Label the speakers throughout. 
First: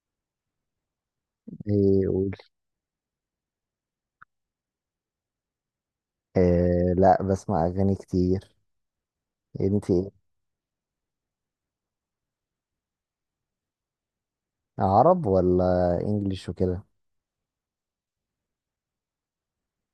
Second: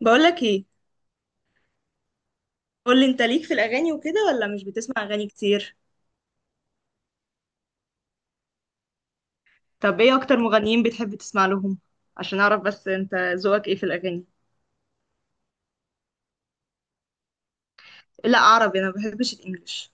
Speaker 1: بقولك ايه؟
Speaker 2: ايه قول.
Speaker 1: قولي انت ليك في الاغاني وكده ولا مش بتسمع اغاني كتير؟
Speaker 2: إيه، لا بسمع اغاني كتير. انت
Speaker 1: طب
Speaker 2: ايه؟
Speaker 1: ايه اكتر مغنيين بتحب تسمع لهم؟ عشان اعرف بس انت ذوقك ايه في الاغاني.
Speaker 2: عرب ولا انجليش وكده؟
Speaker 1: لا عربي، انا ما بحبش الانجليش.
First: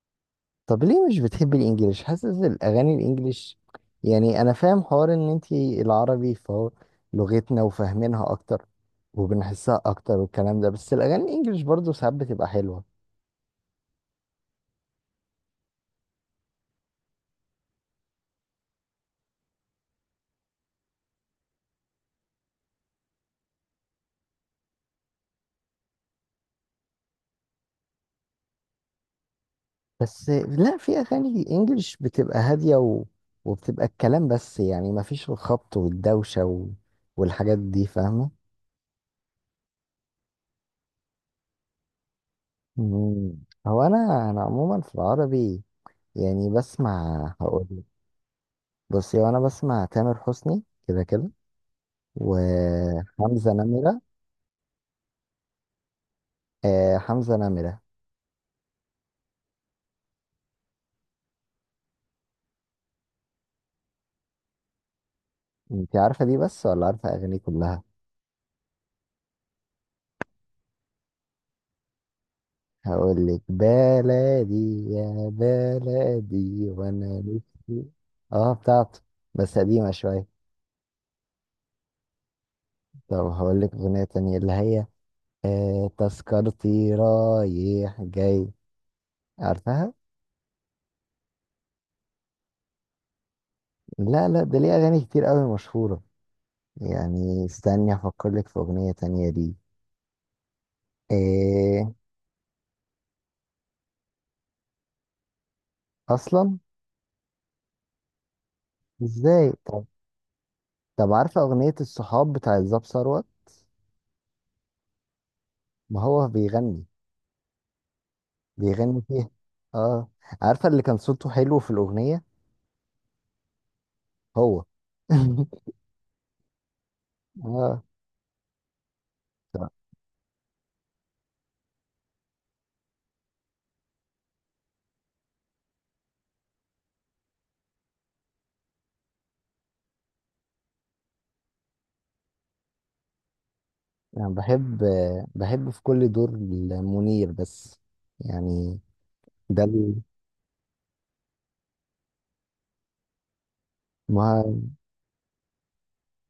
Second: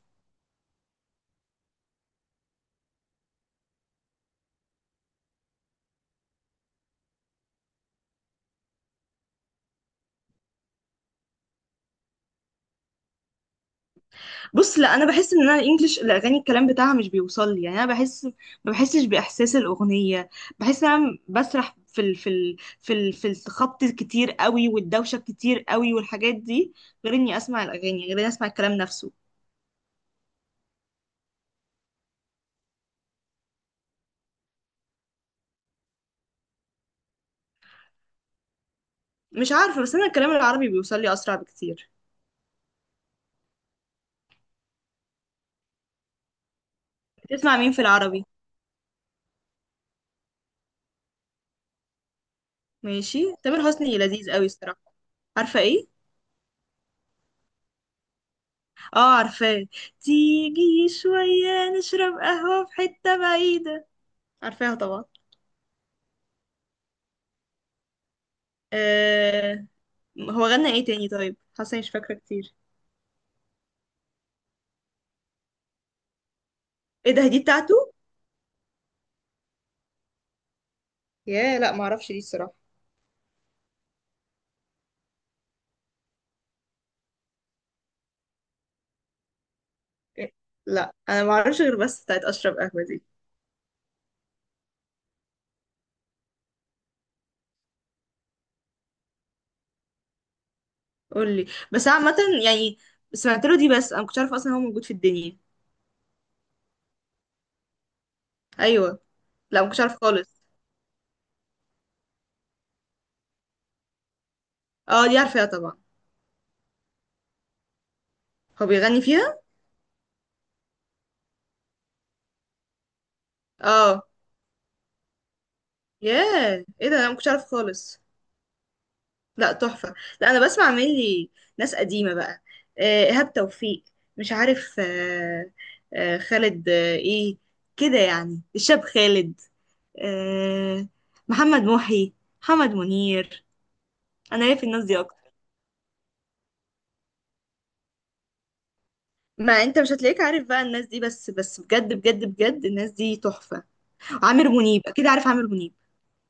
Speaker 2: طب ليه مش بتحبي الانجليش؟ حاسس الاغاني الانجليش يعني انا فاهم حوار ان انت العربي فهو لغتنا وفاهمينها اكتر وبنحسها اكتر والكلام ده، بس الاغاني الانجليش برضه ساعات بتبقى حلوة.
Speaker 1: بص، لا انا بحس ان انا الانجليش الاغاني الكلام بتاعها مش بيوصل لي، يعني انا بحس، ما بحسش باحساس الاغنيه. بحس ان انا بسرح في الخبط كتير قوي والدوشه كتير قوي والحاجات دي، غير اني اسمع الاغاني غير اني اسمع الكلام نفسه.
Speaker 2: بس لا، في اغاني انجليش بتبقى هادية وبتبقى الكلام بس، يعني مفيش الخبط والدوشة والحاجات دي فاهمة.
Speaker 1: مش عارفه، بس انا الكلام العربي بيوصل لي اسرع بكتير.
Speaker 2: مم. هو انا عموما في العربي يعني بسمع،
Speaker 1: بتسمع
Speaker 2: هقول
Speaker 1: مين في
Speaker 2: لك.
Speaker 1: العربي؟
Speaker 2: بصي، وانا بسمع تامر حسني كده كده،
Speaker 1: ماشي،
Speaker 2: وحمزة
Speaker 1: تامر حسني
Speaker 2: نمرة.
Speaker 1: لذيذ قوي الصراحة. عارفة ايه؟
Speaker 2: آه حمزة نمرة.
Speaker 1: اه عارفاه. تيجي شوية نشرب قهوة في حتة بعيدة؟ عارفاها طبعا.
Speaker 2: انت عارفة دي بس ولا عارفة اغاني كلها؟
Speaker 1: آه. هو غنى ايه تاني طيب؟ حاسة إني مش فاكرة كتير.
Speaker 2: هقول لك بلدي، يا بلدي
Speaker 1: ايه
Speaker 2: وانا
Speaker 1: ده، دي بتاعته؟
Speaker 2: نفسي. اه بتاعته، بس قديمة شوية.
Speaker 1: ياه، لا معرفش دي الصراحة.
Speaker 2: طب هقول لك اغنية تانية اللي هي آه، تذكرتي رايح جاي؟ عارفها؟
Speaker 1: إيه؟ لا، انا معرفش غير بس بتاعت اشرب قهوة دي.
Speaker 2: لا لا، ده ليه اغاني كتير قوي مشهورة. يعني استني افكر لك في اغنية تانية دي.
Speaker 1: قولي. بس
Speaker 2: ايه.
Speaker 1: عامة يعني سمعت له دي، بس انا مكنتش عارفة اصلا هو موجود في الدنيا.
Speaker 2: اصلا؟
Speaker 1: ايوه.
Speaker 2: ازاي
Speaker 1: لا مكنتش
Speaker 2: طب؟
Speaker 1: عارفة خالص.
Speaker 2: طب عارفة اغنية الصحاب بتاع الزاب ثروت؟
Speaker 1: اه دي عارفاها طبعا.
Speaker 2: ما هو بيغني،
Speaker 1: هو بيغني
Speaker 2: بيغني فيها.
Speaker 1: فيها؟
Speaker 2: اه. عارفة اللي كان صوته حلو في الاغنية؟
Speaker 1: اه.
Speaker 2: هو.
Speaker 1: ياه ايه ده، انا مكنتش عارفة
Speaker 2: اه.
Speaker 1: خالص. لا
Speaker 2: طب،
Speaker 1: تحفة. لا أنا بسمع مني ناس قديمة بقى. إيهاب توفيق، مش عارف، خالد، إيه، كده يعني، الشاب خالد، آه، محمد محي، محمد منير.
Speaker 2: انا
Speaker 1: أنا ليا في
Speaker 2: بحب،
Speaker 1: الناس دي أكتر.
Speaker 2: بحب في كل دور. منير بس يعني.
Speaker 1: ما
Speaker 2: ده
Speaker 1: أنت مش
Speaker 2: ال-
Speaker 1: هتلاقيك عارف بقى الناس دي، بس بجد بجد بجد الناس دي تحفة.
Speaker 2: ما،
Speaker 1: عامر منيب، أكيد عارف عامر منيب.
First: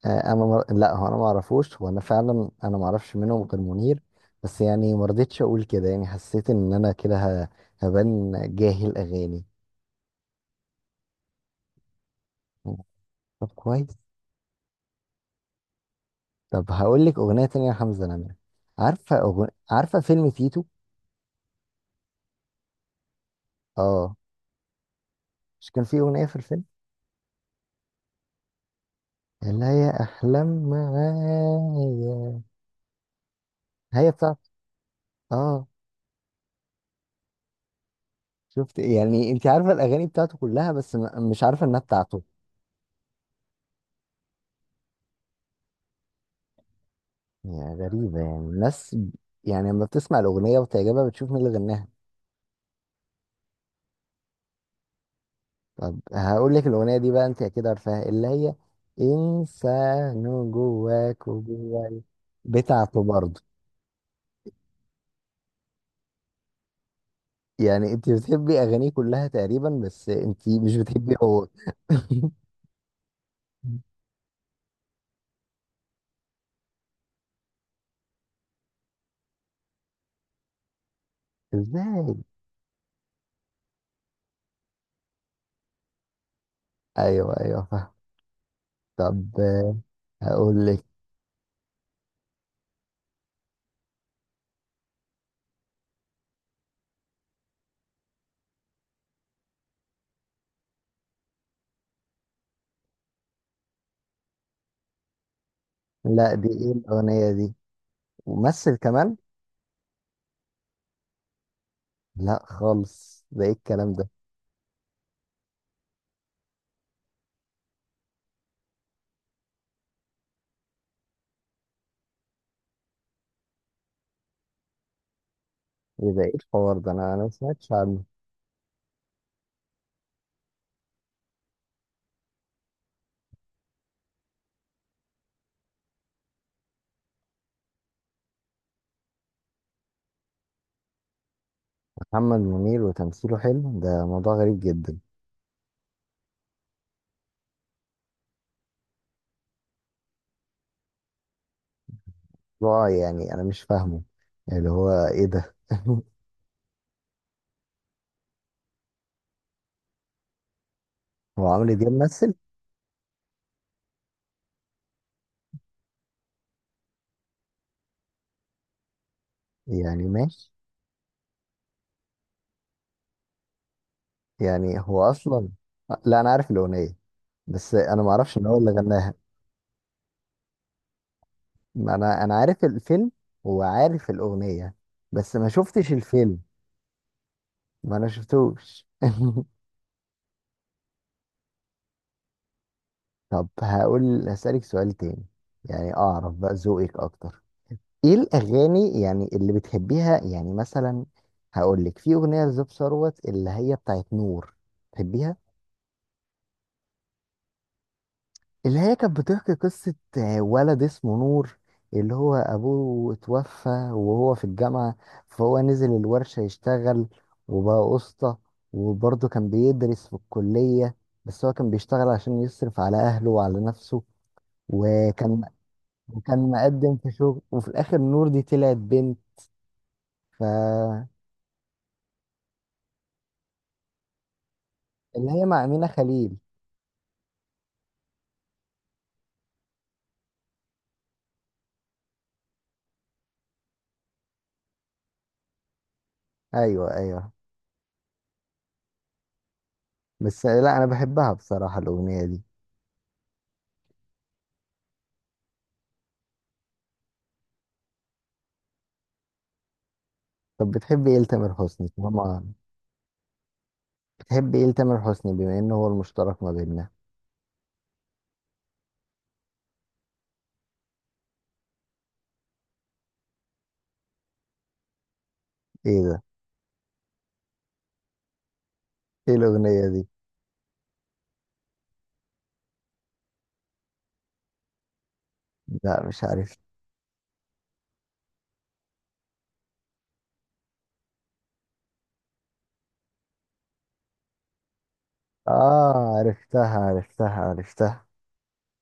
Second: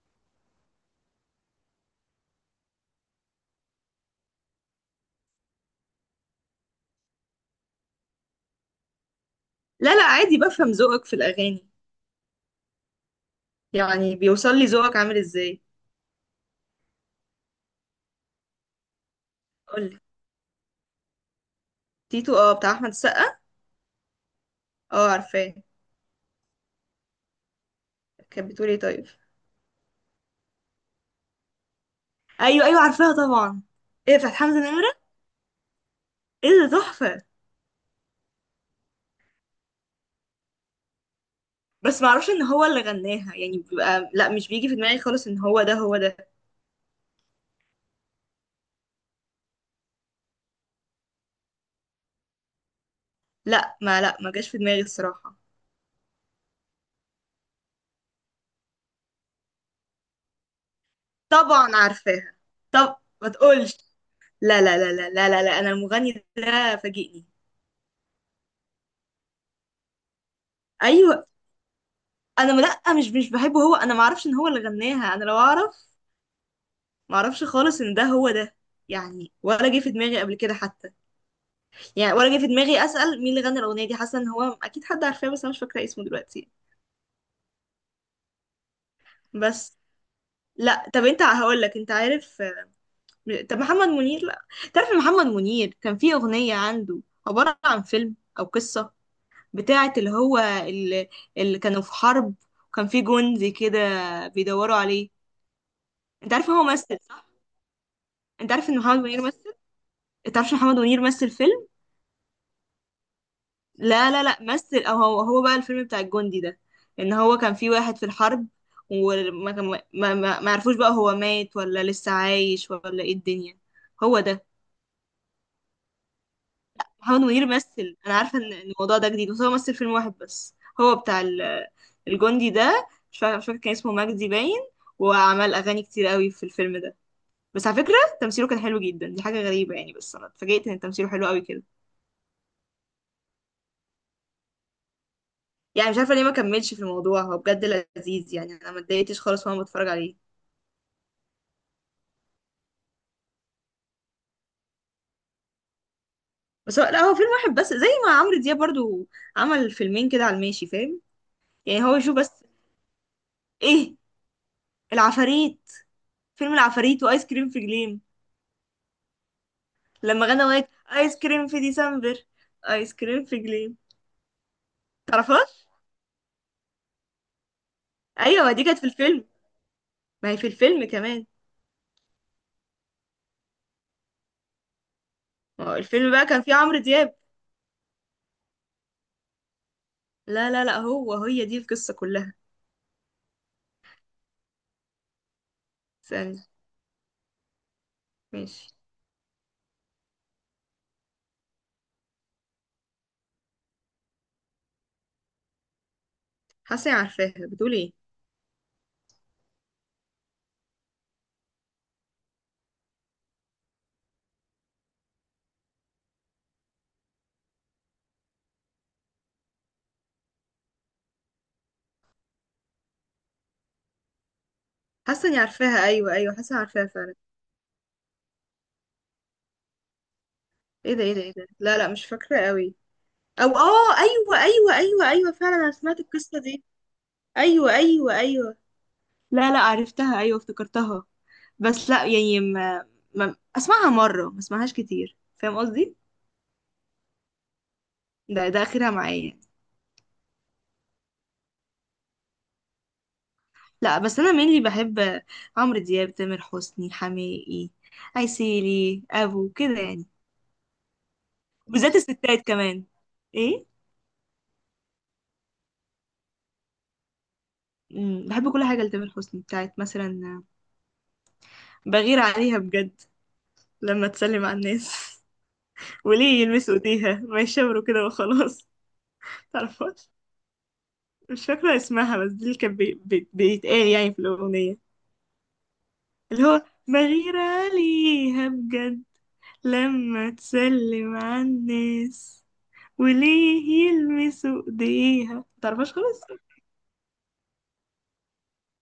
Speaker 2: لا، هو انا ما اعرفوش، وانا فعلا انا ما اعرفش منهم غير منير، بس يعني ما رضيتش اقول كده، يعني حسيت ان انا كده ه... هبان جاهل اغاني.
Speaker 1: لا لا، عادي، بفهم ذوقك في الأغاني.
Speaker 2: طب كويس.
Speaker 1: يعني بيوصل لي ذوقك عامل إزاي.
Speaker 2: طب هقول لك اغنيه تانية لحمزه نمره.
Speaker 1: قولي.
Speaker 2: عارفه فيلم تيتو؟
Speaker 1: تيتو، اه بتاع أحمد السقا.
Speaker 2: اه.
Speaker 1: اه عارفاه.
Speaker 2: مش كان في اغنيه في الفيلم
Speaker 1: كانت بتقول ايه طيب؟
Speaker 2: اللي هي احلام معايا؟
Speaker 1: ايوه ايوه عارفاها طبعا.
Speaker 2: هي
Speaker 1: ايه بتاعت
Speaker 2: بتاعته.
Speaker 1: حمزة نمرة؟
Speaker 2: اه.
Speaker 1: ايه ده تحفة.
Speaker 2: شفت؟ يعني انت عارفه الاغاني بتاعته كلها بس مش عارفه انها
Speaker 1: بس ما
Speaker 2: بتاعته.
Speaker 1: اعرفش ان هو اللي غناها، يعني بيبقى لا، مش بيجي في دماغي خالص ان هو ده هو ده.
Speaker 2: يعني غريبة، يعني يعني لما بتسمع الأغنية وتعجبها بتشوف مين اللي غناها.
Speaker 1: لا، ما جاش في دماغي الصراحة.
Speaker 2: طب هقول لك الأغنية دي بقى، أنت أكيد عارفاها، اللي هي إنسان جواك
Speaker 1: طبعا
Speaker 2: وجواي.
Speaker 1: عارفاها. طب
Speaker 2: بتاعته
Speaker 1: ما
Speaker 2: برضه.
Speaker 1: تقولش. لا لا لا لا لا لا, لا. انا المغني ده فاجئني.
Speaker 2: يعني أنت بتحبي أغانيه كلها تقريبا بس أنت مش بتحبي
Speaker 1: ايوه.
Speaker 2: هو.
Speaker 1: انا ما- لا مش بحبه هو، انا ما اعرفش ان هو اللي غناها، انا لو اعرف. ما اعرفش خالص ان ده هو ده. يعني ولا جه في دماغي قبل كده حتى. يعني
Speaker 2: إزاي؟
Speaker 1: ولا جه في دماغي اسال مين اللي غنى الاغنيه دي، حاسه ان هو اكيد حد عارفاه بس انا مش فاكره اسمه دلوقتي.
Speaker 2: أيوه أيوه، فاهم. طب آه،
Speaker 1: بس.
Speaker 2: هقول لك.
Speaker 1: لا، طب انت هقول لك انت عارف، طب محمد منير، لا. تعرف محمد منير كان في اغنية عنده عبارة عن فيلم او قصة، بتاعة اللي كانوا في حرب، وكان في جندي كده بيدوروا عليه. انت
Speaker 2: لا، دي
Speaker 1: عارف هو
Speaker 2: إيه
Speaker 1: مثل صح؟
Speaker 2: الأغنية دي؟
Speaker 1: انت عارف
Speaker 2: ومثل
Speaker 1: ان محمد
Speaker 2: كمان؟
Speaker 1: منير مثل؟ انت عارف محمد منير مثل فيلم؟
Speaker 2: لا خالص، ده إيه الكلام ده؟
Speaker 1: لا لا لا، مثل، او هو هو بقى الفيلم بتاع الجندي ده، ان هو كان في واحد في الحرب، وما كان ما عرفوش بقى هو مات ولا لسه عايش ولا ايه الدنيا، هو ده.
Speaker 2: إيه ده، إيه الحوار ده؟ أنا
Speaker 1: محمد
Speaker 2: أنا ما
Speaker 1: منير
Speaker 2: سمعتش
Speaker 1: مثل،
Speaker 2: عنه.
Speaker 1: انا عارفه إن الموضوع ده جديد، بس هو مثل فيلم واحد بس، هو بتاع الجندي ده، مش فاكر كان اسمه مجدي باين، وعمل اغاني كتير قوي في الفيلم ده. بس على فكره، تمثيله كان حلو جدا، دي حاجه غريبه يعني، بس انا اتفاجئت ان تمثيله حلو قوي كده.
Speaker 2: محمد منير وتمثيله حلو، ده موضوع غريب جدا.
Speaker 1: يعني مش عارفه ليه ما كملش في الموضوع، هو بجد لذيذ، يعني انا ما اتضايقتش خالص وانا بتفرج عليه.
Speaker 2: موضوع يعني انا مش فاهمه اللي هو ايه ده.
Speaker 1: بس هو لا، هو فيلم واحد بس، زي ما عمرو دياب برضو عمل فيلمين كده على الماشي، فاهم؟
Speaker 2: هو عمرو
Speaker 1: يعني
Speaker 2: دياب
Speaker 1: هو يشوف
Speaker 2: مثل؟
Speaker 1: بس. ايه، العفاريت، فيلم العفاريت، وايس كريم في جليم،
Speaker 2: يعني
Speaker 1: لما غنى
Speaker 2: ماشي.
Speaker 1: أغنية آيس كريم في ديسمبر، آيس كريم في جليم.
Speaker 2: يعني هو اصلا.
Speaker 1: تعرفهاش؟
Speaker 2: لا انا عارف الاغنيه، بس انا ما اعرفش ان
Speaker 1: أيوة
Speaker 2: هو
Speaker 1: دي
Speaker 2: اللي
Speaker 1: كانت في
Speaker 2: غناها.
Speaker 1: الفيلم، ما هي في الفيلم كمان،
Speaker 2: ما انا عارف الفيلم وعارف الاغنيه، بس ما
Speaker 1: ما هو
Speaker 2: شفتش
Speaker 1: الفيلم بقى
Speaker 2: الفيلم.
Speaker 1: كان فيه عمرو دياب.
Speaker 2: ما انا شفتوش.
Speaker 1: لا لا لا، هو هي دي القصة كلها.
Speaker 2: طب هقول، هسألك سؤال تاني، يعني اعرف
Speaker 1: استنى.
Speaker 2: بقى ذوقك اكتر. ايه
Speaker 1: ماشي.
Speaker 2: الاغاني يعني اللي بتحبيها يعني مثلا؟ هقول لك، في اغنيه لزوب ثروت اللي هي بتاعت نور. بتحبيها؟
Speaker 1: حاسة إني عارفاها، بتقول إيه؟
Speaker 2: اللي هي كانت بتحكي قصه ولد اسمه نور، اللي هو ابوه اتوفى وهو في الجامعه، فهو نزل الورشه يشتغل وبقى قسطى، وبرضه كان بيدرس في الكليه، بس هو كان بيشتغل عشان يصرف على اهله وعلى نفسه،
Speaker 1: حاسة إني
Speaker 2: وكان
Speaker 1: عارفاها، أيوة أيوة،
Speaker 2: وكان
Speaker 1: حاسة إني عارفاها
Speaker 2: مقدم في
Speaker 1: فعلا.
Speaker 2: شغل، وفي الاخر نور دي طلعت بنت. ف،
Speaker 1: إيه ده إيه ده إيه ده، لا لا مش فاكرة قوي. أو آه، أيوة أيوة أيوة
Speaker 2: اللي
Speaker 1: أيوة
Speaker 2: هي
Speaker 1: فعلا،
Speaker 2: مع
Speaker 1: أنا
Speaker 2: أمينة
Speaker 1: سمعت
Speaker 2: خليل.
Speaker 1: القصة دي. أيوة أيوة أيوة. لا لا عرفتها، أيوة افتكرتها. بس لا، ما أسمعها مرة، ما أسمعهاش كتير، فاهم قصدي؟
Speaker 2: ايوه ايوه.
Speaker 1: ده اخرها معايا.
Speaker 2: بس لا، انا بحبها بصراحه الاغنيه دي.
Speaker 1: لا، بس انا mainly بحب عمرو دياب، تامر حسني، حماقي، عسيلي، ابو، كده يعني.
Speaker 2: طب بتحب ايه لتامر حسني
Speaker 1: بالذات الستات
Speaker 2: طالما؟
Speaker 1: كمان. ايه.
Speaker 2: بتحب ايه لتامر حسني بما انه هو المشترك ما بيننا؟
Speaker 1: بحب كل حاجه لتامر حسني، بتاعت مثلا بغير عليها بجد لما تسلم على الناس.
Speaker 2: ايه ده؟
Speaker 1: وليه يلمسوا ايديها، ما يشاوروا كده وخلاص.
Speaker 2: ايه الاغنيه دي؟
Speaker 1: تعرفهاش؟ مش فاكره اسمها، بس دي اللي كان بيتقال يعني في الاغنيه،
Speaker 2: لا مش
Speaker 1: اللي
Speaker 2: عارف.
Speaker 1: هو بغير عليها بجد لما تسلم على الناس وليه يلمسوا ايديها. متعرفهاش
Speaker 2: اه
Speaker 1: خالص؟
Speaker 2: عرفتها عرفتها عرفتها.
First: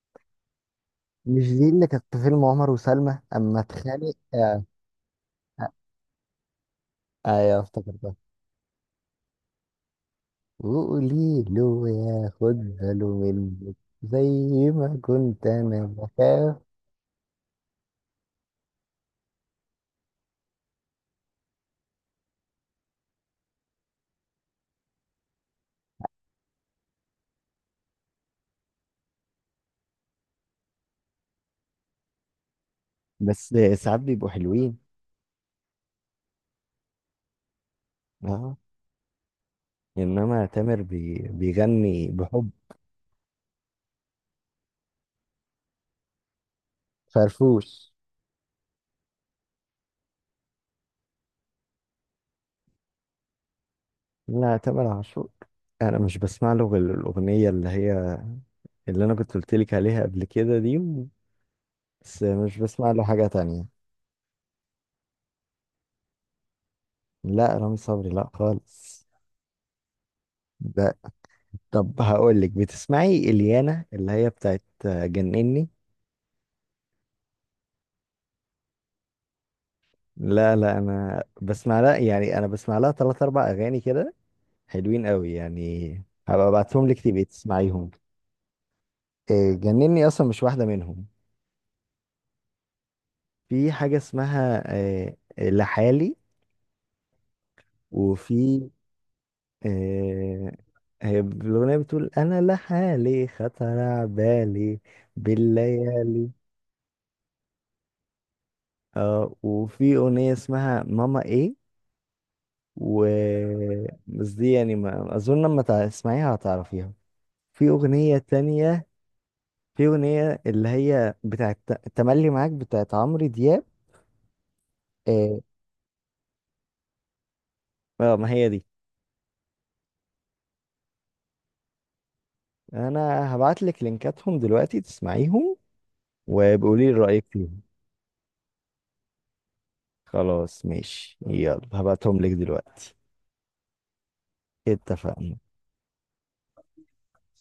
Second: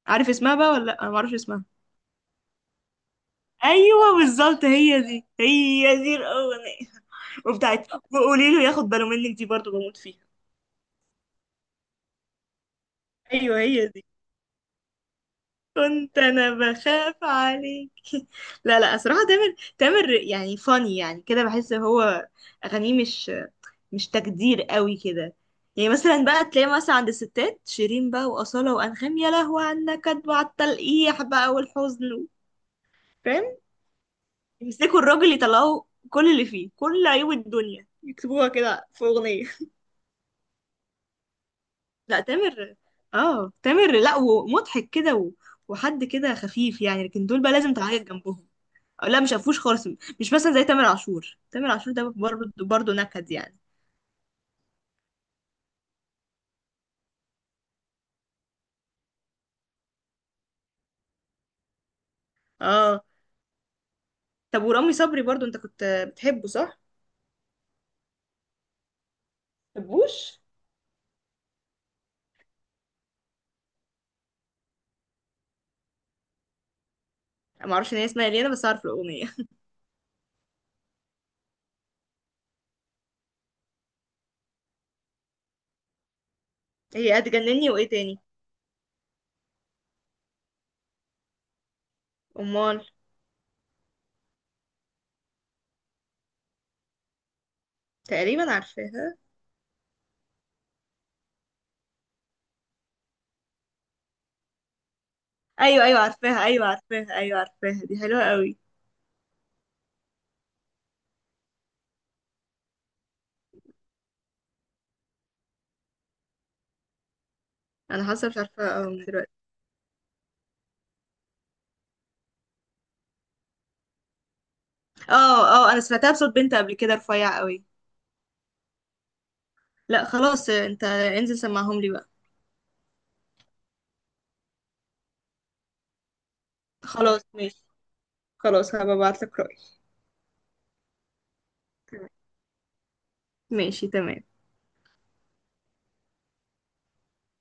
Speaker 1: عارف اسمها بقى ولا لا؟ انا معرفش
Speaker 2: مش
Speaker 1: اسمها.
Speaker 2: دي اللي كانت في فيلم عمر وسلمى اما اتخانق؟
Speaker 1: ايوه
Speaker 2: آه.
Speaker 1: بالظبط، هي دي
Speaker 2: آه،
Speaker 1: هي دي الاغنيه.
Speaker 2: ايوه
Speaker 1: وبتاعت
Speaker 2: افتكرتها.
Speaker 1: وقولي له ياخد باله منك، دي برضو بموت فيها.
Speaker 2: وقولي له ياخد باله
Speaker 1: ايوه
Speaker 2: منك.
Speaker 1: هي دي.
Speaker 2: زي ما كنت انا
Speaker 1: كنت انا
Speaker 2: بخاف.
Speaker 1: بخاف عليك. لا لا، صراحه تامر، تامر يعني فاني يعني كده، بحس هو اغانيه مش تجدير قوي كده. يعني مثلا بقى تلاقي مثلا عند الستات شيرين بقى، وأصالة، وأنغام، يا لهوي عنك، كدب على النكد وعلى التلقيح بقى والحزن،
Speaker 2: بس
Speaker 1: فاهم؟
Speaker 2: ساعات بيبقوا حلوين.
Speaker 1: يمسكوا الراجل يطلعوا كل اللي فيه، كل عيوب الدنيا يكتبوها
Speaker 2: اه،
Speaker 1: كده في أغنية.
Speaker 2: انما تامر بيغني
Speaker 1: لا
Speaker 2: بحب.
Speaker 1: تامر، اه تامر، لا ومضحك كده وحد كده خفيف يعني، لكن دول بقى لازم
Speaker 2: فرفوش.
Speaker 1: تعيط جنبهم. أو لا، مش هفوش خالص. مش مثلا زي تامر عاشور، تامر عاشور ده برضه برضه نكد يعني.
Speaker 2: لا تامر عاشور انا مش بسمع له غير الاغنيه اللي هي اللي انا كنت قلت لك عليها قبل كده دي، بس مش بسمع له
Speaker 1: اه.
Speaker 2: حاجه تانية.
Speaker 1: طب ورامي صبري برضه انت كنت بتحبه صح؟
Speaker 2: لا رامي صبري لا خالص
Speaker 1: بتحبوش؟
Speaker 2: ده. طب هقول لك، بتسمعي اليانا اللي هي بتاعت جنني؟
Speaker 1: ما اعرفش ان هي اسمها ليه، انا بس اعرف الاغنيه.
Speaker 2: لا لا، انا بسمع لها، يعني انا بسمع لها ثلاث اربع اغاني كده، حلوين قوي يعني. هبقى ابعتهم لك
Speaker 1: هي
Speaker 2: تبقي
Speaker 1: هتجنني، وايه
Speaker 2: تسمعيهم.
Speaker 1: تاني؟
Speaker 2: جنني اصلا مش واحده منهم.
Speaker 1: امال.
Speaker 2: في حاجة اسمها لحالي.
Speaker 1: تقريبا
Speaker 2: وفي
Speaker 1: عارفاها.
Speaker 2: آه، هي الأغنية بتقول أنا لحالي خطر على بالي
Speaker 1: ايوه ايوه
Speaker 2: بالليالي.
Speaker 1: عارفاها، ايوه عارفاها، ايوه عارفاها، دي حلوه قوي.
Speaker 2: اه وفي أغنية اسمها ماما إيه. و، بس دي يعني ما أظن لما تسمعيها هتعرفيها. في
Speaker 1: انا
Speaker 2: أغنية
Speaker 1: حاسه، مش عارفه،
Speaker 2: تانية،
Speaker 1: اه من دلوقتي.
Speaker 2: في أغنية اللي هي بتاعت تملي معاك بتاعت عمرو دياب.
Speaker 1: اه
Speaker 2: اه،
Speaker 1: اه، انا سمعتها بصوت بنت قبل كده رفيع قوي.
Speaker 2: آه، ما هي دي.
Speaker 1: لا خلاص، انت انزل سمعهم لي بقى.
Speaker 2: أنا هبعتلك لينكاتهم دلوقتي تسمعيهم وبقولي
Speaker 1: خلاص
Speaker 2: رأيك فيهم.
Speaker 1: ماشي. خلاص هبقى ابعت لك رأيي.
Speaker 2: خلاص ماشي، يلا هبعتهم
Speaker 1: تمام.
Speaker 2: لك دلوقتي.
Speaker 1: ماشي تمام.
Speaker 2: اتفقنا.